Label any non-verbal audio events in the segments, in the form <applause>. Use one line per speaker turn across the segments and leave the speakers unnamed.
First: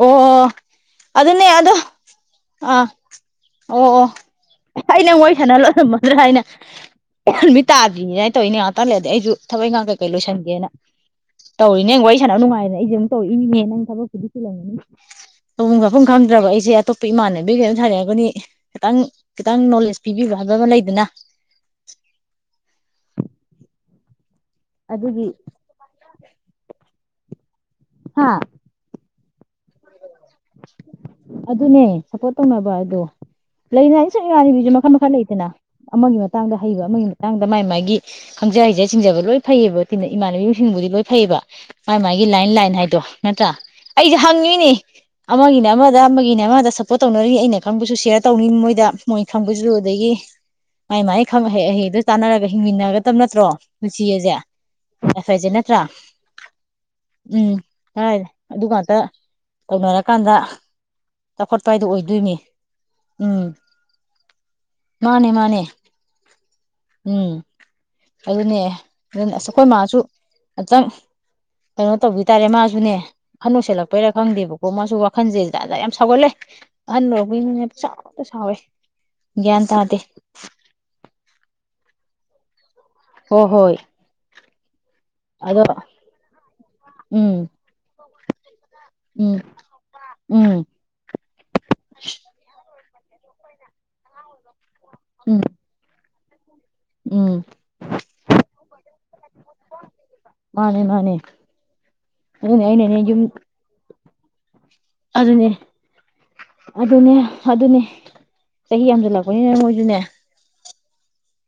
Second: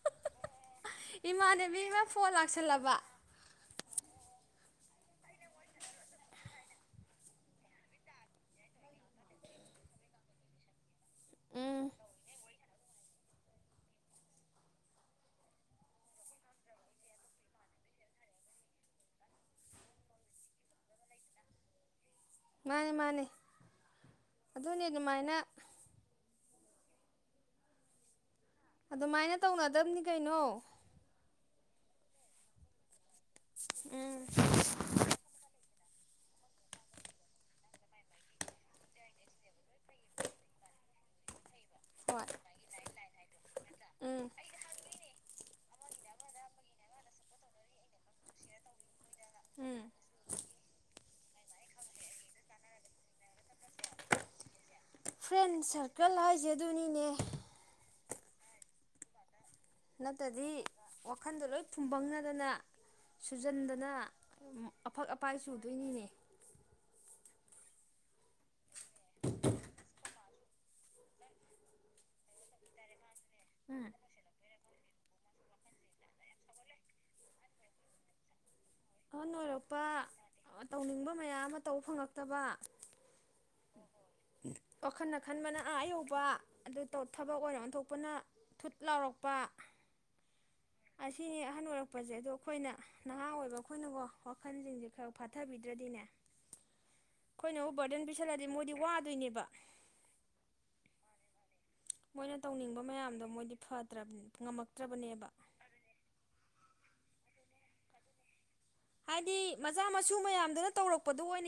ꯑꯣ ꯑꯣ ꯑꯗꯨ ꯑꯗꯨꯅꯅꯦ ꯑꯗꯣ
ꯏꯃꯥꯟꯅꯕꯤ ꯑꯃ ꯐꯣꯟ
ꯑꯥ
ꯂꯥꯛꯁꯜꯂꯕ
ꯑꯣ ꯑꯣ ꯑꯩ ꯅꯪ ꯋꯥꯔꯤ ꯁꯥꯟꯅ ꯂꯣꯏꯔꯝꯃꯗ꯭ꯔꯥ ꯍꯥꯏꯅ ꯅꯨꯃꯤꯠ ꯇꯥꯗ꯭ꯔꯤꯅꯤꯅ ꯍꯥꯏꯅ ꯇꯧꯔꯤꯅꯦ ꯉꯥꯏꯍꯥꯛꯇ ꯂꯩ ꯑꯗꯤ ꯑꯩꯁꯨ ꯊꯕꯛ ꯏꯪꯥꯡ ꯀꯩꯀꯩ ꯂꯣꯏꯁꯟꯒꯦꯅ
ꯎꯝ
ꯇꯧꯔꯤꯅꯦ ꯅ ꯋꯥꯔꯤ ꯁꯥꯟꯅꯕ ꯅꯨꯡꯉꯥꯏꯗꯅ ꯑꯩꯁꯦ ꯇꯧꯔꯤ ꯏꯅꯦ ꯅꯪ ꯊꯕꯛꯄꯨꯗꯤ ꯊꯤꯜꯂꯝꯒꯅꯤ ꯇꯧꯐꯝ ꯈꯐꯝ ꯈꯪꯗ꯭ꯔꯕ ꯑꯩꯁꯦ ꯑꯇꯣꯞꯄ ꯏꯃꯥꯟꯅꯕꯤ ꯀꯝ ꯁꯥꯟꯅꯑꯒꯅꯤ ꯈꯤꯇꯪ ꯈꯤꯇꯪ ꯅꯣꯂꯦꯖ ꯄꯤꯕꯤꯕ ꯍꯥꯏꯕ ꯑꯃ ꯂꯩꯗꯅ
ꯃꯥꯅꯦ ꯃꯥꯅꯦ ꯑꯗꯨꯅꯤ ꯑꯗꯨꯃꯥꯏꯅ
ꯍꯥꯥ
ꯑꯗꯨꯃꯥꯏꯅ ꯇꯧꯅꯗꯕꯅꯤ ꯀꯩꯅꯣ
ꯑꯗꯨꯅꯦ ꯁꯞꯄꯣꯔꯠ ꯇꯧꯅꯕ ꯑꯗꯣ ꯂꯩꯅꯤ ꯍꯥꯏ
ꯎꯝ
ꯁꯨꯝ ꯋꯥꯅꯤꯉꯏꯃꯥꯟꯕꯤ ꯃꯈꯟ ꯃꯈꯜ ꯂꯩꯗꯅ ꯑꯃꯒꯤ ꯃꯇꯥꯡꯗ ꯍꯩꯕ ꯑꯃꯒꯤ ꯃꯇꯥꯡꯗ ꯃꯥꯥꯏ ꯃꯥꯒꯤ ꯈꯪꯖ ꯍꯩꯖ ꯁꯤꯡꯖꯕ ꯂꯣꯏ ꯐꯩꯌꯦꯕ ꯏꯃꯥꯟꯅꯕꯤꯁꯤꯡꯕꯨꯗꯤ ꯂꯣꯏ ꯐꯩꯌꯦꯕ ꯃꯥꯥꯏ ꯃꯥꯒꯤ
ꯍꯣꯏ
ꯂꯥꯏꯟ ꯂꯥꯏꯟ ꯍꯥꯏꯗꯣ ꯅꯠꯇꯔ ꯑꯩꯁꯦ
ꯎꯝ
ꯍꯪꯉꯤꯅꯦ ꯑꯃꯒꯤꯅꯦ ꯑꯃꯗ ꯑꯃꯒꯤꯅꯦ ꯑꯃꯗ ꯁꯞꯄꯣꯔꯠ ꯇꯧꯅꯔꯤ ꯑꯩꯅ ꯈꯪꯕꯨꯁꯨ ꯁꯦꯌꯔ ꯇꯧꯅꯤ ꯃꯣꯏꯗ ꯃꯣꯏ ꯈꯥꯡꯕꯨꯖꯨ
ꯎꯝ
ꯑꯗꯒꯤ ꯃꯥꯏ ꯃꯥꯏ ꯈꯪ ꯑꯍꯩ ꯑꯍꯩꯗꯨꯣ ꯇꯥꯟꯅꯔꯒ ꯍꯤꯡꯃꯤꯟꯅꯒꯗꯕ ꯅꯠꯇ꯭ꯔꯣ ꯄꯨꯟꯁꯤ ꯑꯁꯦ ꯑꯐꯔꯁꯦ
ꯐ꯭ꯔꯦꯟ
ꯅꯠꯇ꯭ꯔꯥ
ꯁꯥꯔꯀꯜ ꯍꯥꯏꯁꯦ ꯑꯗꯨꯅꯤꯅꯦ
ꯑꯗꯨꯒ ꯉꯥꯛꯇ ꯇꯧꯅꯔꯀꯥꯟꯗ
ꯅꯠꯇ꯭ꯔꯗꯤ ꯋꯥꯈꯟꯗꯣ ꯂꯣꯏ
ꯆꯥꯎꯈꯠꯄ ꯍꯥꯏꯗꯣ ꯑꯣꯏꯗꯣꯏꯅꯤ
ꯐꯨꯝꯕꯪꯅꯗꯅ
ꯎꯝ
ꯁꯨꯖꯟꯗꯅ ꯑꯐꯛ
ꯃꯥꯅꯦ
ꯑꯄꯥꯏ
ꯃꯥꯅꯦ
ꯆꯨꯗꯣꯏꯅꯤꯅꯦ
ꯎꯝ ꯑꯗꯨꯅꯦ ꯑꯗꯨ ꯑꯁ ꯑꯩꯈꯣꯏ ꯃꯥꯁꯨ ꯑꯇꯪ ꯀꯩꯅꯣ ꯇꯧꯕꯤ ꯇꯥꯔꯦ ꯃꯥꯁꯨꯅꯦ ꯑꯍꯟꯅꯧ ꯁꯦꯠꯂꯛꯄꯩꯥ ꯈꯪꯗꯦꯕꯣ ꯣ ꯃꯁꯨ ꯋꯥꯈꯜꯁꯦꯁꯤꯗ ꯑ ꯌꯥꯝ ꯁꯥꯎꯒꯠꯂꯦ ꯑꯍ ꯂꯧꯕꯒꯤꯅꯤꯅ ꯆꯥꯎꯅ ꯁꯥꯎꯋꯦ
ꯑꯍꯟ
ꯒ꯭ꯌꯥꯟ
ꯑꯣꯏꯔꯛꯄ
ꯇꯥꯗꯦ
ꯇꯧꯅꯤꯡꯕ ꯃꯌꯥꯝ ꯑꯃ ꯇꯧꯕ ꯐꯪꯉꯛ ꯇꯕ
ꯍꯣ ꯍꯣꯏ
ꯋꯥꯈꯜ ꯈꯟꯕꯅ
ꯑꯗꯣ
ꯑꯥ ꯑ ꯌꯧꯕ ꯑꯗꯨ ꯊꯕꯛ
ꯎꯝ
ꯑꯣꯏꯅꯔꯝ ꯑꯣꯟ ꯊꯣꯛꯄꯅ ꯊꯨꯠ ꯂꯥꯎꯔꯛꯄ
ꯎꯝ ꯎꯝ
ꯑꯁꯤꯅꯤ ꯑꯍꯟ ꯑꯣꯏꯔꯛꯄꯁꯦ ꯑꯗ ꯑꯩꯈꯣꯏꯅ ꯅ ꯑꯣꯏꯗꯣ ꯑꯩꯈꯣꯏꯅꯕꯣ ꯋꯥꯈꯜꯁꯤꯡꯁꯦ ꯈ
ꯎꯝ
ꯐꯥꯊꯕꯤꯗ꯭ꯔꯗꯤꯅꯦ
ꯎꯝ
ꯑꯩꯈꯣꯏꯅꯕꯨ ꯕꯔꯗꯟ ꯄꯤꯁꯜꯂꯗꯤ ꯃꯣꯏꯗꯤ ꯋꯥꯗꯣꯏꯅꯦꯕ
ꯃꯥꯅꯦ ꯃꯥꯅꯦ
ꯃꯣꯏꯅ
ꯑꯗꯨꯅꯦ
ꯇꯧꯅꯤꯡꯕ
ꯑꯩꯅꯅꯦ ꯌꯨꯝ
ꯃꯌꯥꯝꯗꯣ ꯃꯣꯏꯗꯤ ꯐ꯭ꯔ ꯉꯝꯃꯛꯇ꯭ꯔꯕꯅꯦꯕ
ꯑꯗꯨꯅꯦ ꯑꯗꯨꯅꯦ ꯑꯗꯨꯅꯦ ꯆꯍꯤ
ꯍꯥꯏꯗꯤ
ꯌꯥꯝꯁꯤꯜꯂꯛꯄꯅꯤꯅ
ꯃꯆꯥ
ꯃꯣꯏꯁꯨꯅꯦ
ꯃꯁꯨ ꯃꯌꯥꯝꯗꯨꯅ ꯇꯧꯔꯛꯄꯗꯨ ꯑꯣꯏ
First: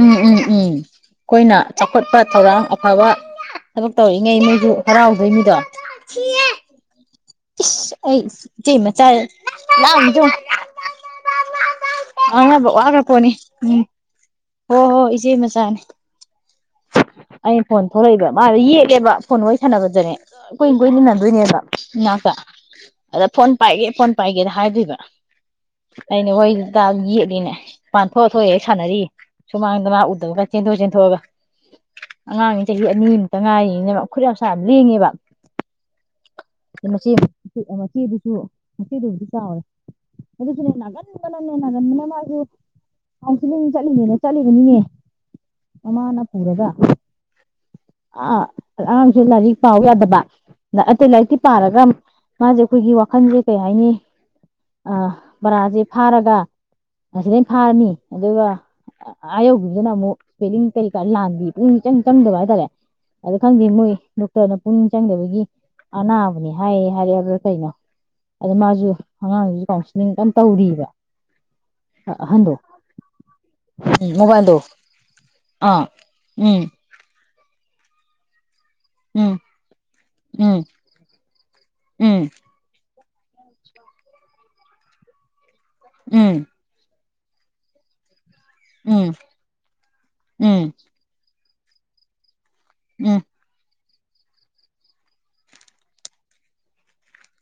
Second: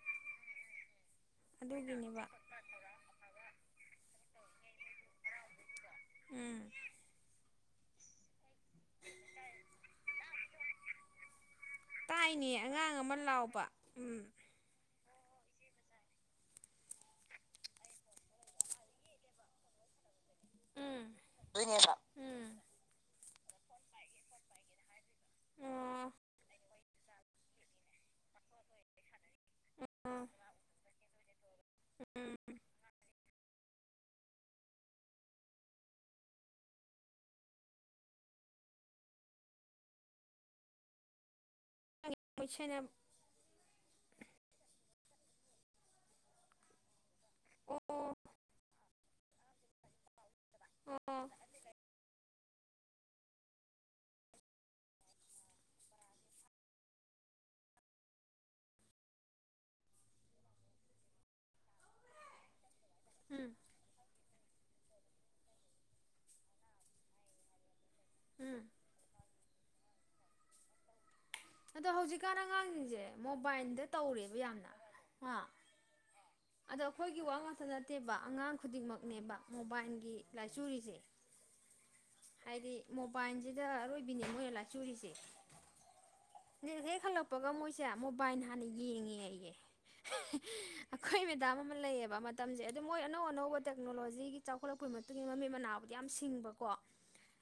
ꯎꯝ ꯎꯝ ꯎꯝ ꯑꯩꯈꯣꯏꯅ ꯆꯥꯎꯈꯠꯄ
ꯑꯗꯨꯒꯤꯅꯦꯕ
ꯊꯧꯔꯥꯡ ꯑꯐꯕ ꯊꯕꯛ ꯇꯧꯔꯤꯉꯩ ꯅꯣꯏꯁꯨ ꯍꯔꯥꯎꯕꯩ ꯃꯤꯗꯣ
ꯎꯝ
ꯁꯤ ꯑꯩ ꯃ ꯆꯜ ꯂꯖ
ꯇꯥꯏꯅꯦ ꯑꯉꯥꯡ ꯑꯃ ꯂꯥꯎꯕ ꯎꯝ
ꯍꯣ ꯍꯣ ꯏꯆꯦ ꯃꯆꯥꯅꯦ ꯑꯩꯅ ꯐꯣꯟ ꯊꯣꯛꯂꯛꯏꯕ ꯃꯥꯗꯣ ꯌꯦꯠꯂꯦꯕ ꯐꯣꯟ ꯋꯥꯔꯤ ꯁꯥꯟꯅꯕꯗꯅꯦ ꯀꯨꯏꯅ
ꯎꯝ
ꯀꯨꯟꯃꯤꯟꯅꯗꯣꯏꯅꯦꯕ ꯏꯅꯥꯛꯇ
ꯎꯝ
ꯑꯗ ꯐꯣꯟ ꯄꯥꯏꯒꯦ ꯐꯣꯟ ꯄꯥꯏꯒꯦꯅ ꯍꯥꯏꯗꯣꯏꯕ
ꯑꯣ
ꯑꯩꯅ ꯍꯣꯏ ꯇꯥ ꯌꯦꯛꯂꯤꯅꯦ ꯄꯥꯟꯊꯣꯛꯑ ꯊꯣꯛꯑꯒ ꯍꯦꯛ ꯁꯥꯟꯅꯔꯤ ꯁꯨꯃꯥꯡꯗ
ꯑꯣ
ꯃꯥꯎꯗꯕꯒ ꯆꯦꯟꯊꯣꯛꯑ ꯆꯦꯟꯊꯣꯛꯑꯒ
ꯎꯝ
ꯑꯉꯥꯡ ꯆꯍꯤ ꯑꯅꯤꯃꯨꯛꯇ ꯉꯥꯏꯔꯤꯅꯤꯅꯦꯕ ꯃꯈꯨꯠ ꯃꯁꯥ ꯌꯥꯝ ꯂꯦꯡꯉꯦꯕ ꯃꯆꯦ ꯃꯆꯦꯗꯨꯁꯨ ꯃꯆꯦꯗꯨꯕꯨꯗꯤ ꯆꯥꯎꯔꯦ ꯑꯗꯨꯁꯨꯅꯦ ꯅꯥꯟ ꯅꯦ ꯅꯥꯒꯟꯕꯅ ꯃꯥꯁꯨ
ꯃꯣꯏ ꯁꯦꯟꯅ
ꯀꯥꯎꯟꯁꯤꯂꯤꯡ ꯆꯠꯂꯤꯅꯦꯅ ꯆꯠꯂꯤꯕꯅꯤꯅꯦ ꯑꯃꯅ ꯍꯧꯔꯒ
ꯑꯣ
ꯑꯥ ꯑꯉꯥꯡꯁꯨ ꯂꯥꯏꯔꯤꯛ ꯄꯥꯎ ꯌꯥꯗꯕ ꯑꯇꯩ
ꯑꯣ
ꯂꯥꯏꯔꯤꯛꯇꯤ ꯄꯥꯔꯒ ꯃꯥꯁꯦ ꯑꯩꯈꯣꯏꯒꯤ ꯋꯥꯈꯟꯁꯦ ꯀꯩ ꯍꯥꯏꯅꯤ ꯄꯔꯥꯁꯦ ꯐꯥꯔꯒꯗ ꯐꯥꯔꯅꯤ ꯑꯗꯨꯒ ꯑꯥ ꯌꯧꯈꯤꯕꯗꯨꯅ ꯑꯃꯨꯛ ꯏꯁꯄꯦꯂꯤꯡ ꯀꯩ ꯂꯥꯟꯗꯤ ꯄꯨꯨꯡꯅꯤꯡ ꯏꯆꯪ ꯆꯪꯗꯕ ꯍꯥꯏꯇꯥꯔꯦ ꯑꯗꯨ
ꯎꯝ
ꯈꯪꯗꯦ ꯃꯣꯏ ꯅ ꯄꯨꯛꯅꯤꯡ ꯆꯪꯗꯕꯒꯤ ꯑꯅꯥꯕꯅꯤ ꯍꯥꯏꯌꯦ ꯍꯥꯏꯔꯛꯑꯦ ꯍꯥꯏꯕ꯭ꯔꯥ ꯀꯩꯅꯣ ꯑꯗ
ꯎꯝ
ꯃꯥꯁꯨ ꯑꯉꯥꯡꯁꯨ ꯀꯥꯎꯁ ꯀꯩꯝ ꯇꯧꯗꯔꯤꯕ
ꯑꯗꯣ ꯍꯧꯖꯤꯛꯀꯥꯟ ꯑꯉꯥꯡꯁꯤꯡꯁꯦ ꯃꯣꯕꯥꯏꯜꯗ
ꯎꯝ
ꯇꯧꯔꯦꯕ
ꯃꯣꯕꯥꯏꯜꯗꯣ
ꯌꯥꯝꯅ ꯑ
ꯑꯥ ꯎꯝ
ꯑꯗ ꯑꯩꯈꯣꯏꯒꯤ ꯋꯥꯍꯪ ꯇ ꯅꯠꯇꯦꯕ ꯑꯉꯥꯡ
ꯎꯝ
ꯈꯨꯗꯤꯡꯃꯛꯅꯦꯕ ꯃꯣꯕꯥꯏꯜꯒꯤ
ꯎꯝ
ꯂꯥꯏꯆꯨꯔꯤꯁꯦ
ꯎꯝ
ꯍꯥꯏꯗꯤ ꯃꯣꯕꯥꯏꯜꯁꯤꯗ ꯑꯔꯣꯏꯕꯤꯅꯦ ꯃꯣꯏꯅ ꯂꯥꯏꯆꯨꯔꯤꯁꯦ
ꯎꯝ
ꯍ ꯈꯜꯂ ꯃꯣꯏꯁꯦ ꯃꯣ ꯕꯥꯥꯏ ꯍꯥꯟꯅ
ꯎꯝ
ꯌꯦꯡꯉꯦꯌꯦ
ꯎꯝ
ꯑꯩꯈꯣꯏ ꯃꯦꯗꯥꯝ ꯂꯩꯌꯦꯕ ꯄꯇꯝꯖꯩ ꯑꯗꯣ ꯃꯣꯏ
ꯎꯝ
ꯑꯅꯧ ꯑꯅꯧꯕꯗ ꯇꯦꯛꯅꯣꯂꯣꯖꯤꯒꯤ ꯆꯥꯎꯈꯠꯂꯛꯄꯒꯤ ꯃꯇꯨꯡ ꯏꯟꯅ ꯃꯃꯤꯠ ꯃꯅꯥꯕꯨꯗꯤ ꯌꯥꯝ ꯁꯤꯡꯕꯀꯣ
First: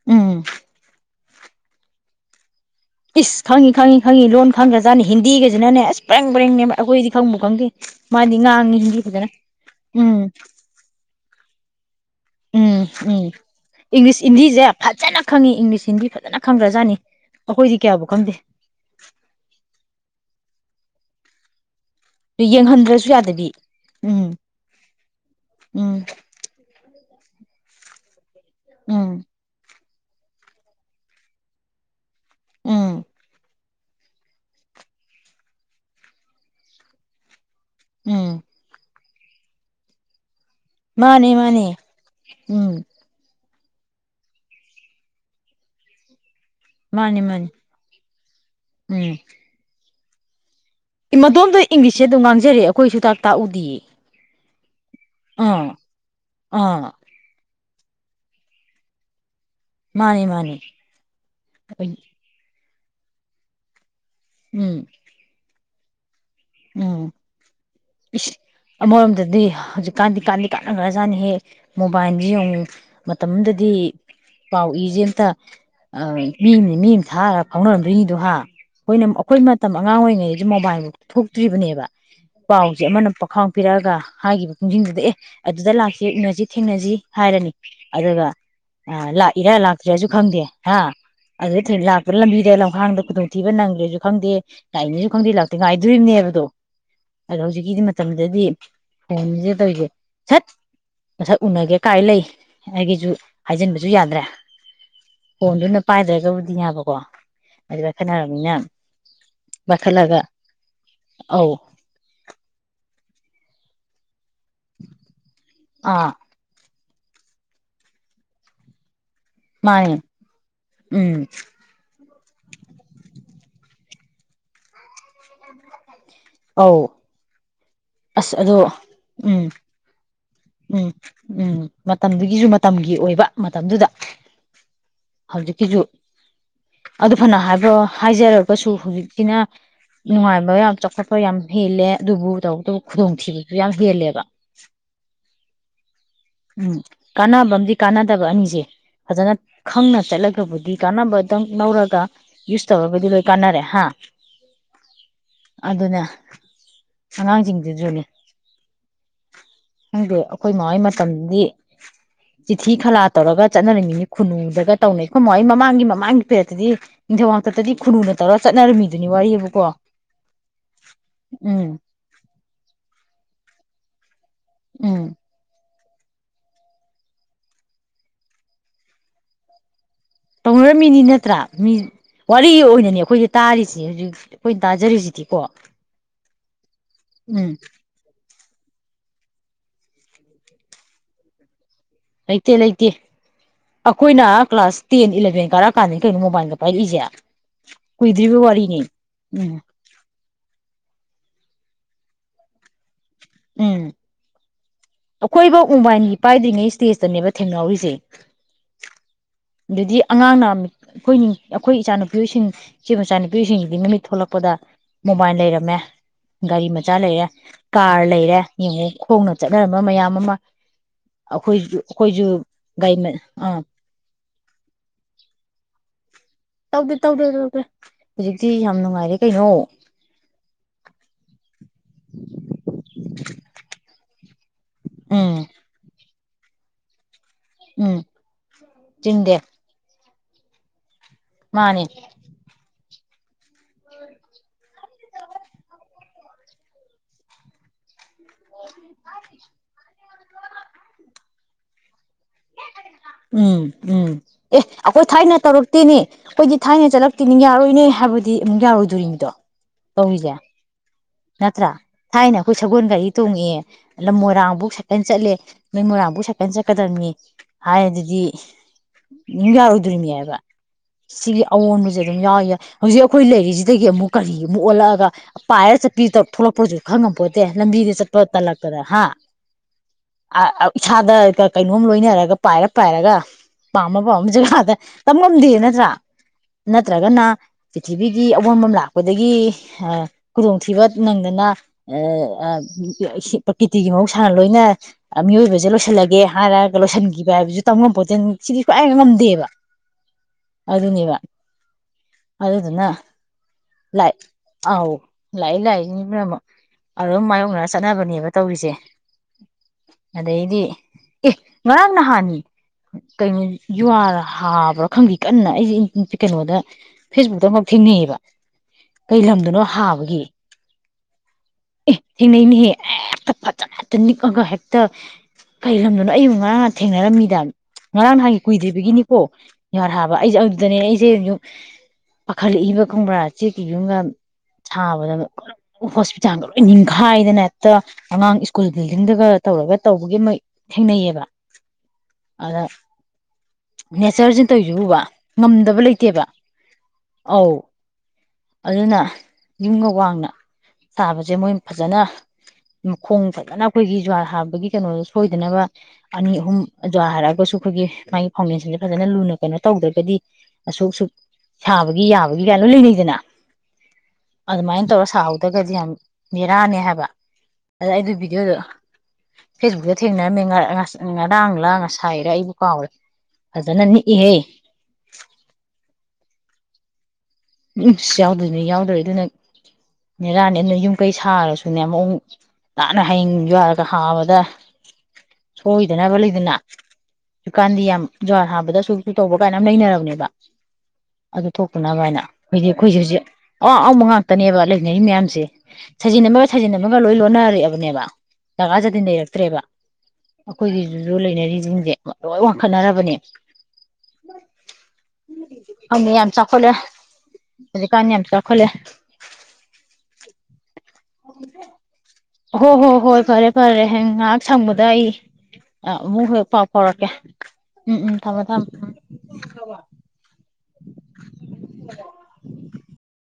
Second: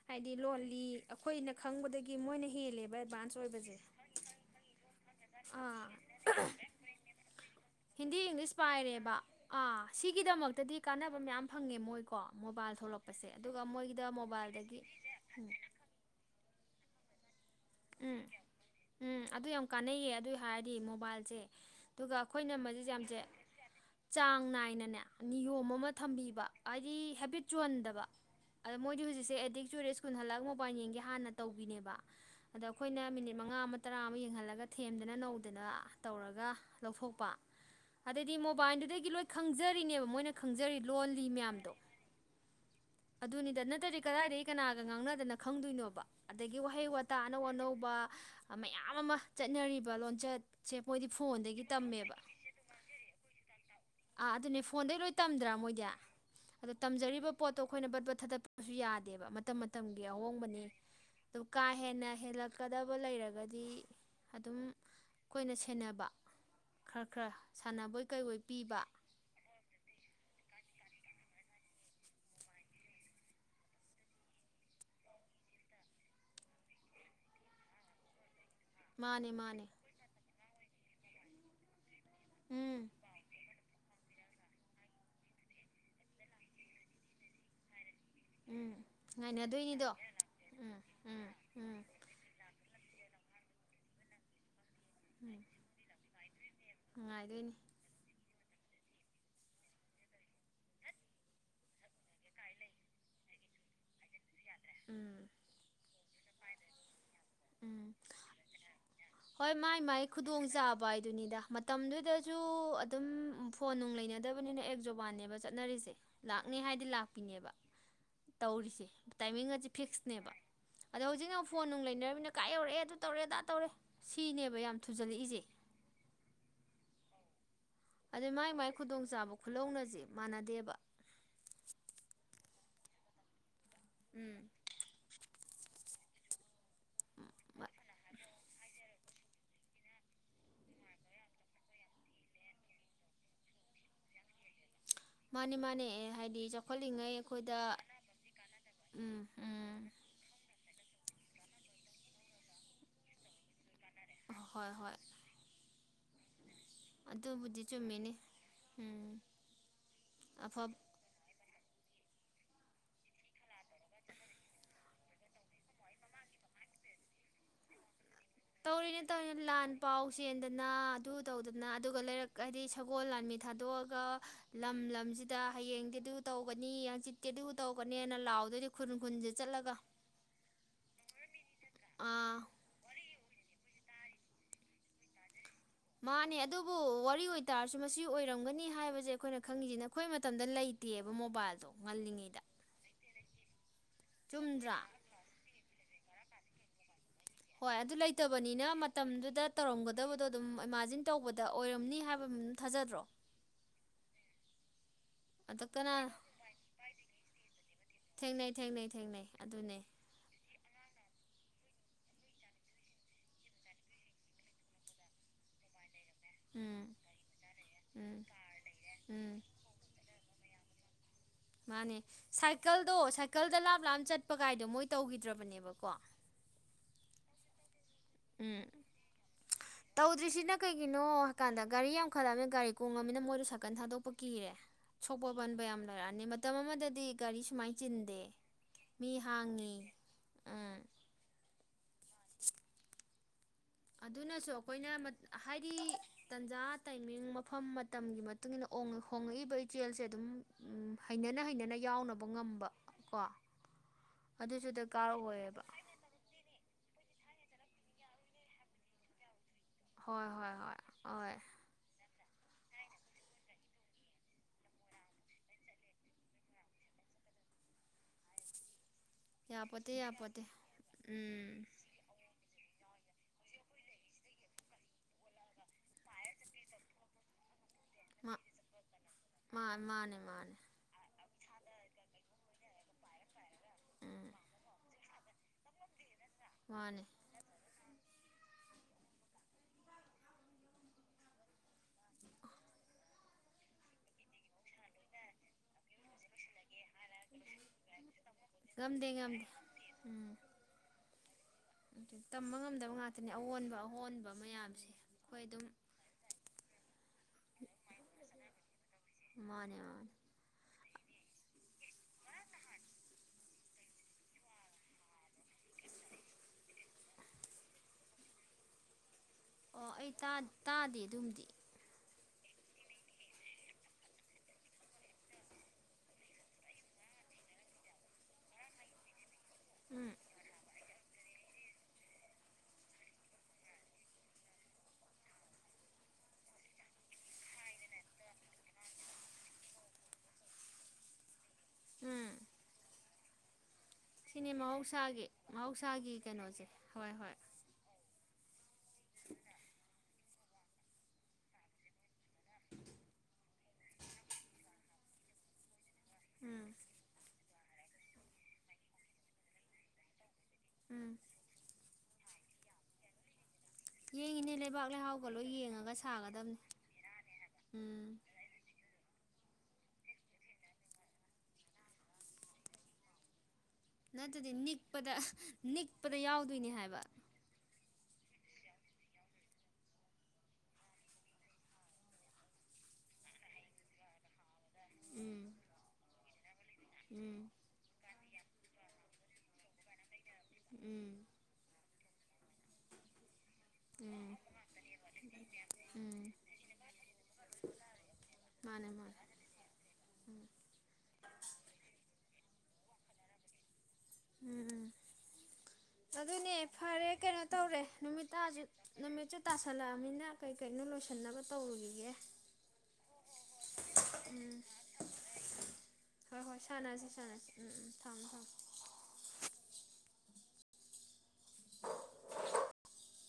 ꯍꯥꯏꯗꯤ
ꯎꯝ
ꯂꯣꯂꯤ ꯑꯩꯈꯣꯏꯅ ꯈꯪꯕꯗꯒꯤ ꯃꯣꯏꯅ ꯍꯦꯜꯂꯦꯕ ꯑꯗꯨ ꯑꯦꯗꯚꯥꯟꯁ
ꯏꯁ ꯈꯪꯉꯤ
ꯑꯣꯏꯕꯁꯦ
ꯈꯪꯉꯤ ꯈꯪꯉꯤ ꯂꯣꯟ ꯈꯪꯒꯔꯖꯥꯠꯅꯤ ꯍꯤꯟꯗꯤꯒꯁꯤꯅꯅꯦ
ꯑꯥ
ꯑꯁ ꯕꯔꯦꯡ ꯕꯔꯦꯡꯅꯤꯕ ꯑꯩꯈꯣꯏꯗꯤ ꯈꯪꯕꯨ ꯈꯪꯗꯦ
ꯍꯤꯟꯗꯤ
ꯃꯥꯗꯤ
ꯏꯪꯂꯤꯁ
ꯉꯥꯡꯉꯤ ꯍꯤꯟꯗꯤ
ꯄꯥꯏꯔꯦꯕ
ꯐꯖꯅ ꯎꯝ
ꯌꯥꯝ ꯐꯪꯉꯦ ꯃꯣꯏ
ꯎꯝ ꯎꯝ ꯏꯪꯂꯤꯁ ꯏꯤꯟꯗꯤꯁꯦ
ꯃꯣꯕꯥꯏꯜꯗꯒꯤ
ꯐꯖꯅ ꯈꯪꯉꯤ ꯏꯪꯂꯤꯁ ꯍꯤꯟꯗꯤ ꯐꯖꯅ ꯈꯪꯈ꯭ꯔꯖꯥꯠꯅꯤ
ꯎꯝ ꯎꯝ ꯑꯗꯨ ꯌꯥꯝ ꯀꯥꯟꯅꯩꯌꯦ ꯑꯗꯨ ꯍꯥꯏꯔꯗꯤ ꯃꯣꯕꯥꯏꯜꯁꯦ ꯑꯗꯨꯒ ꯑꯩꯈꯣꯏꯅ ꯃꯁꯤꯁꯦ
ꯌꯦꯡꯍꯟꯗ꯭ꯔꯁꯨ
ꯌꯥꯝꯁꯦ
ꯌꯥꯗꯕꯤ ꯎꯝ
ꯆꯥꯡ ꯅꯥꯏꯅꯅꯦ ꯅꯤꯌꯣꯝ ꯑꯃ
ꯎꯝ
ꯊꯝꯕꯤꯕ ꯍꯥꯏꯗꯤ ꯄꯤꯆꯟꯗꯕ ꯑꯗ ꯃꯣꯏꯗꯤ
ꯎꯝ
ꯍꯧꯖꯤꯁꯦ ꯑꯦꯗꯤꯛꯁ ꯁ꯭ꯀꯨꯜ ꯍꯜꯂꯛꯒ ꯃꯣꯕꯥꯏꯜ ꯌꯦꯡꯒꯦ ꯍꯥꯟꯅ ꯇꯧꯕꯤꯅꯦꯕ ꯑꯗ ꯑꯩꯈꯣꯏꯅ
ꯎꯝ
ꯃꯤꯅꯤꯠ ꯃꯉꯥ ꯑꯃ ꯇꯔꯥ ꯑꯃ ꯌꯦꯡꯍꯜꯂꯒ ꯊꯦꯝꯗꯅ ꯅꯧꯗꯅ ꯇꯧꯔꯒ ꯂꯧꯊꯣꯛꯄ
ꯎꯝ
ꯑꯗꯗꯤ ꯃꯣꯕꯥꯏꯟꯗꯗ ꯀꯤꯂꯣ ꯈꯪꯖꯔꯤꯅꯦꯕ ꯃꯣꯏꯅ ꯈꯪꯖꯔꯤ ꯂꯣꯜꯂꯤ
ꯃꯥꯅꯦ ꯃꯥꯅꯦ
ꯃꯌꯥꯝꯗꯣ
ꯎꯝ
ꯑꯗꯨꯅꯤꯗ ꯅ ꯅꯠꯇꯗꯤ ꯀꯗꯥꯏꯗꯒꯤ ꯀꯅꯥꯒ ꯉꯥꯡꯅꯗꯅ ꯈꯪꯗꯣꯏꯅꯣꯕ ꯑꯗꯒꯤ ꯋꯥꯍꯩ
ꯃꯥꯅꯦ
ꯇ ꯑꯅꯧ
ꯃꯥꯅꯦ
ꯑꯅꯧꯕ ꯃꯌꯥꯝ ꯑꯃ ꯆꯠꯅꯔꯤꯕ ꯂꯣꯟ ꯆꯠ
ꯃꯇꯗꯣꯝꯗ ꯏꯪꯂꯤꯁꯁꯦ ꯑꯗꯨꯝ ꯉꯥꯡꯖꯔꯛꯑꯦ ꯑꯩꯈꯣꯏ ꯁꯇꯥꯛ ꯇꯥꯛꯎꯗꯤꯌꯦ
ꯑꯥ ꯑꯗꯨꯅꯦ ꯐꯣꯟꯗꯩ ꯂꯣꯏ ꯇꯝꯗ꯭ꯔꯥ
ꯑꯥ
ꯃꯣꯏꯗꯤ ꯑꯗꯣ
ꯑꯥ
ꯇꯝꯖꯔꯤꯕ ꯄꯣꯠ ꯑꯩꯈꯣꯏꯅ ꯕꯠ ꯕ ꯊꯥꯗꯠꯄꯁꯨ ꯌꯥꯗꯦꯕ ꯃꯇꯝ ꯃꯇꯝꯒꯤ
ꯃꯥꯅꯦ ꯃꯥꯅꯦ
ꯑꯍꯣꯡꯕꯅꯤ ꯑꯗꯨ ꯀꯥꯏ ꯍꯦꯟꯅ ꯍꯦꯂꯛ ꯆꯠꯀꯗꯕ ꯂꯩꯔꯒꯗꯤ ꯑꯗꯨꯝ
ꯎꯝ
ꯑꯩꯈꯣꯏꯅ ꯈꯦꯟꯅꯅꯕ
ꯎꯝ
ꯀꯩꯑꯣꯏ ꯄꯤꯕ
ꯑꯃꯔꯣꯝꯗꯗꯤ ꯍꯧꯖꯤꯛꯀꯥꯟꯗꯤ ꯀꯥꯟꯗꯤ ꯀ ꯑꯖꯥꯅꯤ ꯍꯦꯛ ꯃꯣꯕꯥꯏꯜꯗꯨ ꯌꯦꯡ ꯃꯇꯝꯗꯗꯤ ꯄꯥꯎ ꯏꯖꯦ ꯑꯝꯇ ꯃꯤ ꯑꯃ ꯃꯤ ꯑꯃ ꯊꯥꯔꯒ ꯐꯥꯎꯅꯔꯝꯗꯣꯏꯅꯤꯗꯣ ꯍꯥ ꯑꯩꯈꯣꯏꯅ
ꯃꯥꯅꯦ
ꯑꯩꯈꯣꯏ
ꯃꯥꯅꯦ
ꯃꯇꯝ ꯑꯉꯥꯡ ꯑꯣꯏꯔꯤꯉꯩ ꯃꯣꯕꯥꯏꯜ ꯊꯣꯛꯇ꯭ꯔꯤꯕꯅꯦꯕ ꯄꯥꯎꯁꯦ
ꯎꯝ
ꯑꯃꯅ ꯄꯥꯈꯥꯎ ꯄꯤꯔꯛꯑꯒ ꯍꯥꯏꯈꯤꯕ ꯄꯨꯡꯁꯤꯡꯗꯨꯗ ꯑꯦ ꯑꯗꯨꯗ ꯂꯥꯛꯁꯤ ꯎꯅꯁꯤ ꯊꯦꯡꯅꯁꯤ ꯍꯥꯏꯔꯅꯤ ꯑꯗꯨꯒ
ꯎꯝ
ꯂꯥꯛꯏꯔꯥ
ꯉꯥꯏꯅꯗꯣꯏꯅꯤꯗꯣ
ꯂꯥꯛꯇꯔꯥꯁꯨ ꯈꯪꯗꯦ ꯍꯥ
ꯎꯝ ꯎꯝ
ꯑꯗꯨꯗ ꯊ
ꯎꯝ
ꯂꯥꯛꯄꯅ ꯂꯝꯕꯤꯗ ꯂꯝꯈꯥꯡꯗ ꯈꯨꯗꯣꯡ ꯊꯤꯕ ꯅꯪ꯭ꯔꯦꯁꯨ ꯈꯪꯗꯦ ꯑꯩꯅꯤꯁꯨ ꯈꯝꯗꯤ
ꯎꯝ
ꯂꯥꯛꯇꯦꯥꯏꯗꯤ ꯗꯣ ꯑꯗꯣ
ꯉꯥꯏꯗꯣꯏꯅꯤ
ꯍꯧꯖꯤꯛꯀꯤꯗꯤ ꯃꯇꯝꯗꯗꯤ ꯐꯣꯟꯁꯦ ꯇꯧꯔꯤꯖꯦ ꯁꯠ ꯃꯁꯛ ꯎꯅꯒꯦ ꯀꯥꯏ ꯂꯩ ꯍꯥꯏꯒꯤꯁꯨ ꯍꯥꯏꯖꯤꯟꯕꯁꯨ ꯌꯥꯗ꯭ꯔꯦ꯫
ꯎꯝ
ꯐꫭꯟꯗꯨꯅ ꯄꯥꯏꯗ꯭ꯔ꯫ ꯑꯗꯨꯕꯨꯗꯤ ꯌꯥꯕꯀꯣ꯫ ꯑꯗꯨꯗ
ꯎꯝ
ꯈꯠꯅꯔꯕꯃꯤꯅ ꯄꯥꯏꯈꯠꯂꯒ꯫
ꯗꫭꯡ ꯆꯥꯕ ꯍꯥꯏꯗꯨꯅꯤꯗ
ꯑꯧ
ꯃꯇꯝꯗꯨꯗꯁꯨ꯫ ꯑꯗꯨꯝ ꯐꯣꯟ ꯅꯨꯡ ꯂꯩꯅ꯫ ꯗꯕꯅꯤꯅ ꯑꯦꯛ ꯖꯕꯥꯟꯅꯦꯕ ꯆꯠꯅꯔꯤꯁꯦ
ꯑꯥ
ꯂꯥꯛꯅꯤ ꯍꯥꯏꯗꯤ ꯂꯥꯛ꯫ ꯥꯄꯤꯅꯦꯕ ꯇꯧꯔꯤꯁꯦ꯫ ꯇꯥꯏꯃꯤꯡꯒꯥꯁꯤ
ꯃꯥꯅꯦ
ꯐꯤꯛꯁꯅꯦꯕ ꯑꯗꯣ
ꯎꯝ
ꯍꯧꯖꯤꯛꯅ ꯐꯣꯟ ꯅꯨꯡ ꯂꯩꯅꯝꯃꯤꯅ꯫ ꯀꯥꯏ ꯌꯧꯔꯛꯑꯦ ꯑꯗꯨ ꯇꯧꯔꯦ ꯑꯗꯥ ꯇꯧꯔꯦ ꯁꯤꯅꯦꯕ ꯌꯥꯝ ꯊꯨꯖꯜꯂꯛꯏꯁꯦ꯫
ꯑꯧ꯫
ꯑꯗ
ꯑꯁ
ꯃꯥꯏ
ꯑꯗꯣ
ꯃꯥꯏ ꯈꯨꯗꯣꯡ ꯆꯥꯕ
ꯎꯝ
ꯈꯨꯜꯍꯧꯅꯁꯦ꯫
ꯎꯝ ꯎꯝ ꯃꯇꯝꯗꯨꯒꯤꯁꯨ꯫ ꯇꯝꯒꯤ ꯑꯣꯏꯕ ꯃꯇꯝꯗꯨꯗ꯫
ꯎꯝ꯫
ꯍꯧꯖꯤꯛꯀꯤꯁꯨ ꯑꯗꯨ ꯐꯅ ꯍꯥꯏꯕ ꯍꯥꯏꯖꯔꯒꯁꯨ ꯍꯧꯖꯤꯛꯀꯤꯖꯨꯑꯗꯨ ꯐꯅ ꯍꯥꯏꯕ ꯍꯥꯏꯖꯔꯒꯁꯨ ꯍꯧꯖꯤꯛꯀꯤꯅ ꯅꯨꯡꯉꯥꯏꯕ ꯌꯥꯝ ꯆꯥꯎꯈꯠꯄ ꯌꯥꯝ ꯍꯦꯜꯂꯦ ꯑꯗꯨꯕꯨ ꯇꯧꯕꯇꯕꯨ ꯈꯨꯗꯣꯡꯊꯤꯕꯁꯨ ꯌꯥꯝ ꯍꯦꯜꯂꯦꯕ꯫
ꯃꯥꯅꯦ ꯃꯥꯅꯦ ꯍꯥꯏꯗꯤ
ꯎꯝ
ꯆꯥꯎꯈꯠꯂꯤꯉꯩ
ꯀꯥꯟꯅꯕ
ꯑꯩꯈꯣꯏꯗ
ꯑꯃꯗꯤꯝ ꯀꯥꯟꯅꯗꯕ ꯑꯅꯤꯁꯦ
ꯎꯝ
ꯐꯖꯅ
ꯎꯝ
ꯈꯪꯅ ꯆꯠꯂꯒꯕꯨꯗꯤ꯫ ꯀꯥꯟꯅꯕꯗꯪ ꯂꯧꯔꯒ ꯌꯨꯁ ꯇꯧꯔꯒꯗꯤ ꯂꯣꯏ ꯀꯥꯟꯅꯔꯦ ꯍꯥ꯫
ꯍꯣꯏ ꯍꯣꯏ꯫
ꯑꯗꯨꯅ꯫
ꯑꯗꯨꯗꯕꯨꯗꯤ
ꯑꯉꯥꯡꯁꯤꯡꯗꯨꯁꯨꯅꯤ
ꯆꯨꯝꯃꯤꯅꯦ꯫
ꯈꯪꯗꯦ ꯑꯈꯣꯏ ꯃꯥꯍꫭꯏ ꯃꯇꯝꯗꯤ꯫ <unintelligible> ꯆꯤꯊꯤ ꯊꯂꯥ ꯇꯧꯔꯒ ꯆꯠꯅꯔꯝꯃꯤꯅꯤ ꯈꯨꯟꯅꯨꯗꯒ ꯇꯧꯅꯩ ꯑꯈꯣꯏ ꯃꯥꯍꫭꯏ ꯃꯃꯥꯡꯒꯤ ꯃꯃꯥꯡꯒꯤ ꯐꯦꯁꯇꯗꯤ ꯅꯤꯡꯊꯧ ꯍꯥꯛꯇꯛꯇꯗꯤ ꯈꯨꯅꯨꯅ꯫ ꯇꯧꯔꯒ
ꯇꯧꯔꯤꯅꯦ
ꯆꯠꯅꯔꯝꯃꯤꯗꯨꯅꯤ
ꯇꯧꯔꯤꯅꯦ
ꯋꯥꯔꯤꯕꯨꯀꯣ
ꯂꯥꯟ ꯄꯥꯎ ꯆꯦꯟꯗꯅ ꯑꯗꯨ ꯇꯧꯗꯅ
ꯎꯝ
ꯑꯗꯨꯒ ꯂꯩꯔꯛ ꯍꯥꯏꯗꯤ ꯁꯒꯣꯜ ꯂꯥꯟꯃꯤ꯫ ꯊꯥꯗꯣꯛꯑꯒ꯫ ꯂꯝ
ꯎꯝ
ꯂꯝꯁꯤꯗ ꯍꯌꯦꯡ꯫ ꯇꯤꯗꯨ ꯇꯧꯒꯅꯤ ꯍꯥꯡꯆꯤꯠꯇꯤ ꯗꯨ ꯇꯧꯒꯅꯦꯅ ꯂꯥꯎꯗꯣꯏꯗꯤ ꯈꯨꯟ ꯈꯨꯟꯁꯦ ꯆꯠꯂꯒ꯫
ꯇꯧꯅꯔꯝꯃꯤꯅꯤ ꯅꯠꯇ꯭ꯔꯥ꯫ ꯃꯤ
ꯑꯥ
ꯋꯥꯔꯤ ꯑꯣꯏꯅꯅꯦ ꯑꯈꯣꯏꯁꯦ ꯇꯥꯔꯤꯁꯦ ꯍꯧꯖꯤꯛ꯫ ꯑꯈꯣꯏ ꯇꯥꯖꯔꯤꯁꯤꯗꯤꯀꯣ꯫
ꯃꯥꯅꯦ ꯑꯗꯨꯕꯨ ꯋꯥꯔꯤ
ꯎꯝ
ꯑꯣꯏꯇꯥꯔꯁꯨ ꯃꯁꯤ ꯑꯣꯏꯔꯝꯒꯅꯤ꯫ ꯍꯥꯏꯕꯁꯦ ꯑꯈꯣꯏꯅ ꯈꯪꯉꯤꯁꯤꯅ ꯑꯈꯣꯏ ꯃꯇꯝꯗ ꯂꯩꯇꯦꯕ ꯃꯣꯕꯥꯏꯜꯗꯣ꯫ ꯉꯜꯂꯤꯉꯩꯗ
ꯂꯩꯇꯦ ꯂꯩꯇꯦ ꯑꯈꯣꯏꯅ
ꯆꯨꯝꯗ꯭ꯔꯥ
ꯀ꯭ꯂꯥꯁ ꯇꯦꯟ ꯏꯂꯚꯦꯟ ꯀꯥꯔꯛ꯫ ꯀꯥꯟꯅꯤ ꯀꯩꯅꯣ ꯃꯣꯕꯥꯏꯜꯗ ꯄꯥꯏꯛꯏꯁꯦ
ꯍꯣꯏ ꯑꯗꯨ ꯂꯩꯇꯕꯅꯤꯅ ꯃꯇꯝꯗꯨꯗ
ꯎꯝ
ꯇꯧꯔꯝꯒꯗꯕꯗꯣ ꯑꯗꯨꯝ ꯏꯃꯥꯖꯤꯟ ꯇꯧꯕꯗ ꯑꯣꯏꯔꯝꯅꯤ ꯍꯥꯏꯕꯝ ꯊꯥꯖꯗ꯭ꯔꯣ
ꯎꯝ
ꯑꯗ
ꯑꯩꯈꯣꯏꯐꯧ
ꯀꯅꯥ
ꯎꯕꯥꯏꯟꯒꯤ ꯄꯥꯏꯗ꯭ꯔꯤꯉꯩ ꯏꯁꯇꯦꯖꯇꯅꯦꯕ ꯊꯦꯡꯅꯥꯎꯔꯤꯁꯦ
ꯊꯦꯡꯅꯩ ꯊꯦꯡꯅꯩ ꯊꯦꯡꯅꯩ ꯑꯗꯨꯅꯦ
ꯑꯗꯨꯗꯤ ꯑꯉꯥꯡꯅꯝꯃꯤ ꯑꯩꯈꯣꯏ ꯑꯩꯈꯣꯏ ꯏꯆꯥꯅꯨꯄꯤꯁꯤꯡ ꯁꯤ ꯏꯆꯥꯅꯨꯄꯤꯁꯤꯡꯁꯤꯗꯤ ꯅꯨꯃꯤꯠ ꯊꯣꯛꯂꯛꯄꯗ ꯃꯣꯕꯥꯏꯜ ꯂꯩꯔꯝꯃꯦ ꯒꯥꯔꯤ
ꯎꯝ
ꯃꯆꯥ ꯂꯩꯔꯦ ꯀꯥꯔ
ꯎꯝ
ꯂꯩꯔꯦ ꯌꯦꯡꯉꯨ
ꯎꯝ
ꯈꯣꯡꯅ ꯆꯠꯅꯔꯝꯕ ꯃꯌꯥꯝ ꯑꯃ ꯑꯩꯈꯣꯏꯁꯨ
ꯃꯥꯅꯦ
ꯑꯩꯈꯣꯏꯁꯨ
ꯁꯥꯏꯀꯜꯗꯣ
ꯒꯥꯔꯤ
ꯁꯥꯏꯀꯜꯗ
ꯑꯥ
ꯂꯥꯞ ꯂꯥꯞ ꯆꯠ ꯆꯠꯄ ꯀꯥꯏꯗꯣ ꯃꯣꯏ ꯇꯧꯈꯤꯗ꯭ꯔꯕꯅꯦꯕꯀꯣ
ꯇꯧꯗꯦ ꯇꯧꯗꯦ ꯇꯧꯗ꯭ꯔꯦ
ꯎꯝ ꯇꯧꯗ꯭ꯔꯤꯁꯤꯅ ꯀꯩꯒꯤꯅꯣ ꯍꯥꯏꯀꯥꯟꯗ ꯒꯥꯔꯤ ꯌꯥꯝꯈꯠꯂꯑꯃꯤꯅ ꯒꯥꯔꯤ ꯀꯨꯡꯉꯕꯅꯤ ꯃꯣꯏꯁꯨ ꯁꯥꯀꯟ ꯊꯥꯗꯣꯛꯄꯒꯤ ꯀꯤꯔꯦ ꯁꯣꯛꯄ
ꯎꯝ
ꯄꯟꯕ ꯌꯥꯝ ꯂꯩꯔꯛꯑꯅꯤ ꯃꯇꯝ ꯃꯗꯗꯤ ꯒꯥꯔꯤ ꯁꯨꯃꯥꯏꯅ
ꯎꯝ
ꯆꯤꯟꯗꯦ ꯃꯤ
ꯆꯤꯟꯗꯦ
ꯍꯥꯡꯉꯤ ꯎꯝ
ꯃꯥꯅꯤ
<inaudible> ꯑꯗꯨꯅꯁꯨ ꯑꯩꯈꯣꯏꯅ ꯍꯥꯏꯗꯤ ꯇꯟꯖꯥ ꯇꯥꯏꯃꯤꯡ ꯃꯐꯝ ꯃꯇꯝꯒꯤ ꯃ ꯃꯇꯨꯡ ꯏꯟꯅ ꯑꯣꯡ ꯍꯣꯡꯉꯛꯏꯕ ꯆꯦꯜꯁꯦ ꯑꯗꯨꯝ ꯍꯩꯅꯅ ꯍꯩꯅꯅ ꯌꯥꯎꯅꯕ ꯉꯝꯕ ꯀꯣ
ꯎꯝ ꯎꯝ ꯑꯦ
ꯑꯗꯨꯁꯨ
ꯑꯩꯈꯣꯏ
ꯗꯔꯀꯥꯔ
ꯊꯥꯏꯅ
ꯑꯣꯏꯌꯦꯕ
ꯇꯧꯔꯛꯇꯦꯅꯦ ꯑꯩꯈꯣꯏꯗꯤ ꯊꯥꯏꯅ ꯆꯠꯂ ꯇꯤꯅꯤ ꯌꯥꯔꯣꯏꯅꯦ ꯍꯥꯏꯕꯗꯤ ꯑꯃꯨꯛ ꯌꯥꯎꯔꯣꯏꯗꯣꯔꯤꯅꯤꯗꯣ
ꯍꯣꯏ
ꯇꯧꯋꯤꯖꯦ
ꯍꯣꯏ ꯍꯣꯏ ꯍꯣꯏ
ꯅꯠꯇ꯭ꯔ ꯊꯥꯏꯅꯦ ꯑꯩꯈꯣꯏ ꯁꯒꯣꯜ ꯒꯥꯔꯤ ꯇꯣꯡꯉꯛꯑꯦ ꯂꯝ ꯃꯣꯏꯔꯥꯡꯐꯧ ꯁꯥꯏꯀꯜ ꯆꯠꯂꯦ ꯅ ꯃꯣꯏꯔꯥꯡꯐꯧ ꯁꯥꯏꯀꯜ ꯆꯠꯀꯗꯕꯅꯤ ꯍꯥꯏ ꯑꯗꯨꯗꯤ ꯡ
ꯌꯥꯄꯣꯠꯇꯦ
ꯌꯥꯔꯨꯗꯣꯔꯤꯅꯦꯑꯕ
ꯌꯥꯄꯣꯠꯇꯦ
ꯁꯤꯒꯤ
ꯎꯝ
ꯑꯑꯣꯟꯕꯁꯦ ꯑꯗꯨꯝ ꯌꯥꯎꯋ ꯌꯥꯏ ꯍꯧꯖꯤꯛ ꯑꯩꯈꯣꯏ ꯂꯩꯔꯤꯁꯤꯗꯒꯤ ꯑꯃꯨꯛ ꯀꯔꯤ ꯑꯃꯨꯛ ꯑꯣꯜꯂꯛꯑꯒ ꯄꯥꯏꯔ ꯆꯠꯄꯤ ꯊꯣꯛꯂꯛꯄꯁꯨ ꯈꯪꯉꯝꯄꯣꯠꯇꯦ ꯂꯝꯕꯤꯗ ꯆꯠꯄ ꯇꯂꯛꯇꯅ ꯍꯥ
ꯃꯥ ꯃꯥꯅꯦ ꯃꯥꯅꯦ
ꯑ ꯏꯁꯥꯗ ꯀ ꯀꯩꯅꯣꯝ ꯂꯣꯏꯅꯔꯒ ꯄꯥꯏꯔ ꯄꯥꯏꯔꯒ ꯄꯥꯝꯃ ꯄꯥꯝꯕ
ꯎꯝ
ꯖꯒꯥꯗ ꯇꯝꯉꯝꯗꯦ ꯅꯠꯇ꯭ꯔꯥ
ꯃꯥꯅꯦ
ꯅꯠꯇ꯭ꯔꯒꯅ ꯄ꯭ꯊꯤꯕꯤ ꯒꯤ ꯑꯑꯣꯟꯕꯝ ꯂꯥꯛꯄꯗꯒꯤ ꯈꯨꯗꯣꯡꯊꯤꯕ ꯅꯪꯗꯅ ꯑ ꯑ ꯄ꯭ꯔꯀꯤꯇꯤꯒꯤ ꯃꯍꯧꯁꯥꯅ ꯂꯣꯏꯅ ꯃꯤꯑꯣꯏꯕꯁꯦ ꯂꯣꯏꯁꯤꯜꯂꯒꯦ ꯍꯥꯏꯔꯒ ꯂꯣꯏꯟ ꯍꯥꯏꯕꯁꯨ ꯇꯝꯉꯝꯄꯣꯠꯇꯦ ꯁꯤꯗꯤ ꯁꯏ
ꯉꯝꯗꯦ
ꯉꯝꯗꯦꯕ
ꯉꯝꯗꯦ ꯎꯝ
ꯑꯗꯨꯅꯦꯕ
ꯇꯝꯕ
ꯑꯗꯨꯗꯨꯅ
ꯉꯝꯗꯕ ꯉꯥꯛꯇꯅꯤ ꯑꯑꯣꯟꯕ
ꯂꯥꯛ
ꯑꯍꯣꯟꯕ ꯃꯌꯥꯝꯁꯦ
ꯑꯥꯎ
ꯑꯩꯈꯣꯏ
ꯂꯥꯛꯏ
ꯑꯗꯨꯝ
ꯂꯥꯛꯏ ꯄꯨꯝꯅꯃꯛ ꯑꯗꯨꯝ ꯃꯥꯥꯏꯌꯣꯛꯅꯔ ꯆꯠꯅꯕꯅꯦꯕ ꯇꯧꯔꯤꯁꯦ
ꯃꯥꯅꯦ ꯃꯥꯅꯦ
ꯑꯗꯩꯗꯤ ꯑꯦ ꯃꯥ ꯅ ꯍꯥꯟꯅꯤ ꯀꯩꯅꯣ ꯌꯨ ꯑꯥꯔ ꯍꯥꯕ꯭ꯔꯥ ꯈꯪꯗ ꯀꯟꯅ ꯑꯩꯁꯦ ꯀꯩꯅꯣꯗ ꯐꯦꯁꯕꯨꯛꯇ ꯑꯃꯐꯛ ꯊꯦꯡꯅꯩꯑꯌꯦꯕ ꯀꯩ ꯂꯝꯗꯅꯣ
ꯑꯣ ꯑꯩ
ꯍꯥꯕꯒꯤ
ꯇꯥꯗꯦ ꯑꯗꯨꯝꯗꯤ
ꯊꯦꯡꯅꯩꯅꯦꯍꯦ ꯍꯦꯛꯇ ꯐꯖꯅ ꯍꯦꯛꯇ ꯅꯤꯛꯑꯒ ꯍꯦꯛꯇ ꯀꯩ ꯂꯝꯗꯨꯅꯣ ꯑꯩꯕꯨ ꯉꯔꯥꯡ ꯊꯦꯡꯅꯔꯝꯃꯤꯗ ꯉꯔꯥꯡ ꯅꯍꯥꯟꯒꯤ ꯀꯨꯏꯗ꯭ꯔꯤꯕꯒꯤꯅꯤꯀꯣ ꯌꯥꯔ ꯍꯥ ꯍꯥꯏꯕ
ꯎꯝ
ꯑꯩꯁꯦ ꯑꯗꯨꯗꯅꯦ ꯑꯩꯁꯦ ꯏꯆꯦ ꯌꯛ ꯄꯥꯈꯠꯂꯛꯏꯕ ꯈꯪꯕ꯭ꯔꯥ ꯆꯆꯦ ꯀ ꯌꯨꯝꯒ ꯁꯥꯕꯗ ꯍꯣꯁꯄꯤꯇꯥꯜꯒ ꯂꯣꯏ ꯅꯤꯡꯈꯥꯏꯗꯅ ꯍꯦꯛꯇ ꯑꯉꯥꯡ ꯁ꯭ꯀꯨꯜ ꯕꯤꯜꯗꯤꯡꯗꯒ ꯇꯧꯔꯒ ꯇꯧꯕꯒꯤ ꯃ ꯊꯦꯡꯅꯩꯑꯕ ꯑꯗ ꯅꯦꯆꯔꯁꯤꯅ
ꯁꯤꯅꯤ
ꯇꯧꯔꯤꯁꯤꯕꯨꯕ
ꯃꯍꯧꯁꯥꯒꯤ
ꯉꯝꯗꯕ
ꯃꯍꯧꯁꯥꯒꯤ
ꯂꯩꯇꯦꯕ
ꯀꯩꯅꯣꯁꯦ ꯍꯣꯏ ꯍꯣꯏ
ꯑꯧ ꯑꯗꯨꯅ ꯌꯨꯝꯒ ꯋꯥꯡꯅ ꯁꯥꯥꯕꯁꯦ ꯃꯣꯏ ꯐꯖꯅ ꯃꯈꯣꯡ ꯐꯖꯅ ꯑꯩꯈꯣꯏꯒꯤ ꯖꯨꯍꯥꯔ ꯍꯥꯕꯒꯤ ꯀꯩꯅꯣꯗꯣ ꯁꯣꯏꯗꯅꯕ ꯑꯅꯤ ꯍꯨꯝ
ꯎꯝ
ꯖꯋꯥ ꯍꯥꯔꯥꯒꯁꯨ ꯑꯩꯈꯣꯏꯒꯤ ꯃꯥꯒꯤ ꯐꯥꯎꯟꯗꯦꯁꯟꯁꯦ ꯐꯖꯅ ꯂꯨꯅ ꯀꯩꯅꯣ ꯇꯧꯗ꯭ꯔꯒꯗꯤ ꯑꯁꯨꯛ ꯑꯁꯨꯛ
ꯎꯝ
ꯁꯥꯕꯒꯤ ꯌꯥꯕ ꯍꯧꯒꯤ ꯀꯅꯨ ꯂꯩꯅꯤꯁꯤꯅ
ꯌꯦꯡꯉꯤꯅꯦ
ꯑꯗꯨꯃꯥꯏꯅ
ꯂꯩꯕꯥꯛ
ꯇꯧꯔꯒ
ꯂꯩꯍꯥꯎꯒ ꯂꯣꯏ
ꯁꯥꯍꯧꯗ꯭ꯔꯒꯗꯤ ꯌꯥꯝ
ꯌꯦꯡꯉꯒ ꯁꯥꯒꯗꯕꯅꯤ
ꯅꯤꯔꯥꯅꯤ ꯍꯥꯏꯕ ꯑꯗ
ꯎꯝ
ꯑꯩꯒꯤ ꯚꯤꯗꯤꯑꯣꯗꯣ ꯐꯦꯁꯕꯨꯛꯇ ꯊꯦꯡꯅꯔ ꯃꯉꯔ ꯎ ꯉꯔꯥꯡ ꯂꯥꯡꯅ ꯁꯥꯏꯔꯦ ꯑꯩꯕꯨ ꯀꯥꯎꯔꯦ ꯐꯖꯅ ꯅꯤꯛꯏꯍꯦ
ꯅꯠꯇꯗꯤ ꯅꯤꯛꯄꯗ ꯅꯤꯛꯄꯗ ꯌꯥꯎꯗꯣꯏꯅꯤ ꯍꯥꯏꯕ
ꯎꯝ ꯌꯥꯎꯗꯣꯏꯅꯤ ꯌꯥꯎꯗ꯭ꯔꯦ ꯑꯗꯨꯅ ꯃꯦꯔꯥꯅꯤ ꯑꯗꯨꯅ ꯌꯨꯝ ꯀꯩ ꯁꯥꯔꯁꯨꯅꯦ ꯃꯑꯣꯡ ꯂꯅꯥꯅ ꯍꯌꯦꯡ ꯌꯣꯔꯒ ꯍꯥꯕꯗ
ꯎꯝ
ꯁꯣꯏꯗꯅꯕ ꯂꯩꯗꯅ
ꯎꯝ
ꯆꯨꯀꯥꯟꯗꯤ ꯌꯥꯝ ꯖꯨꯍꯥꯔ ꯍꯥꯥꯗ ꯁꯁꯨ ꯇꯧꯕ ꯀꯥꯏꯅ ꯑꯃ ꯂꯩꯔꯕꯅꯦꯕ
ꯎꯝ
ꯁꯅꯥꯕꯥꯏꯅ ꯍꯥꯏꯗꯤ ꯑꯩꯈꯣꯏꯁꯦ ꯍꯧꯖꯤꯛ ꯑ ꯑꯥꯎꯕ
ꯎꯝ
ꯉꯥꯛꯇꯅꯦꯕ ꯂꯩꯅꯔꯤ ꯃꯌꯥꯝꯁꯦ ꯁꯥꯖꯤꯟꯅ
ꯎꯝ
ꯑꯃꯒ ꯁꯥꯩꯖꯤꯟ ꯑꯃꯒ ꯂꯣꯏ ꯂꯣꯟꯅꯔꯛꯑꯕꯅꯦꯕ ꯖꯀ
ꯃꯥꯅꯦ
ꯖꯥꯗꯤꯟ
ꯃꯥꯅꯦ
ꯂꯩꯩꯔꯛꯇ꯭ꯔꯦꯕ
ꯎꯝ
ꯑꯩꯈꯣꯏꯒꯤ ꯑꯗꯨ ꯂꯩꯅꯔꯤꯁꯤꯡꯁꯦ ꯂꯣꯏ ꯋꯥꯡꯈꯠꯅꯔꯕꯅꯦ
ꯎꯝ ꯎꯝ
ꯈꯪꯗꯦ ꯌꯥꯝ
ꯑꯗꯨꯅꯦ
ꯆꯥꯎꯈꯠꯂꯦ
ꯐꯔꯦ ꯀꯩꯅꯣ ꯇꯧꯔꯦ
ꯍꯧꯖꯤꯛꯀꯥꯟ
ꯅꯨꯃꯤ
ꯌꯥꯝ ꯆꯥꯎꯈꯠꯂꯦ
ꯅꯨꯃꯤꯠꯁꯦ ꯇꯥꯁꯜꯂꯛꯑꯃꯤꯅ ꯀꯩ ꯀꯩꯅꯣ ꯈꯟꯅꯕ ꯇꯧꯔꯨꯈꯤꯒꯦ
ꯍꯣ ꯍꯣ ꯍꯣꯏ ꯐꯔꯦ ꯐꯔꯦ ꯍ ꯉꯥꯏꯥꯛ
ꯎꯝ
ꯁꯪꯕꯗ ꯑꯩ ꯑ ꯑꯃꯨꯛ
ꯍꯣꯏ
ꯍꯦꯛ
ꯍꯣꯏ
ꯄꯥꯎ ꯐꯥꯎꯔꯛꯀꯦ
ꯁꯥꯟꯅꯁꯤ ꯁꯥꯟꯅꯁꯤ
ꯎꯝ ꯎꯝ
ꯊꯝꯃꯣ
ꯊꯝꯃꯦ
ꯊꯝꯃꯣ
ꯊꯝꯃꯃꯦꯝ <unintelligible>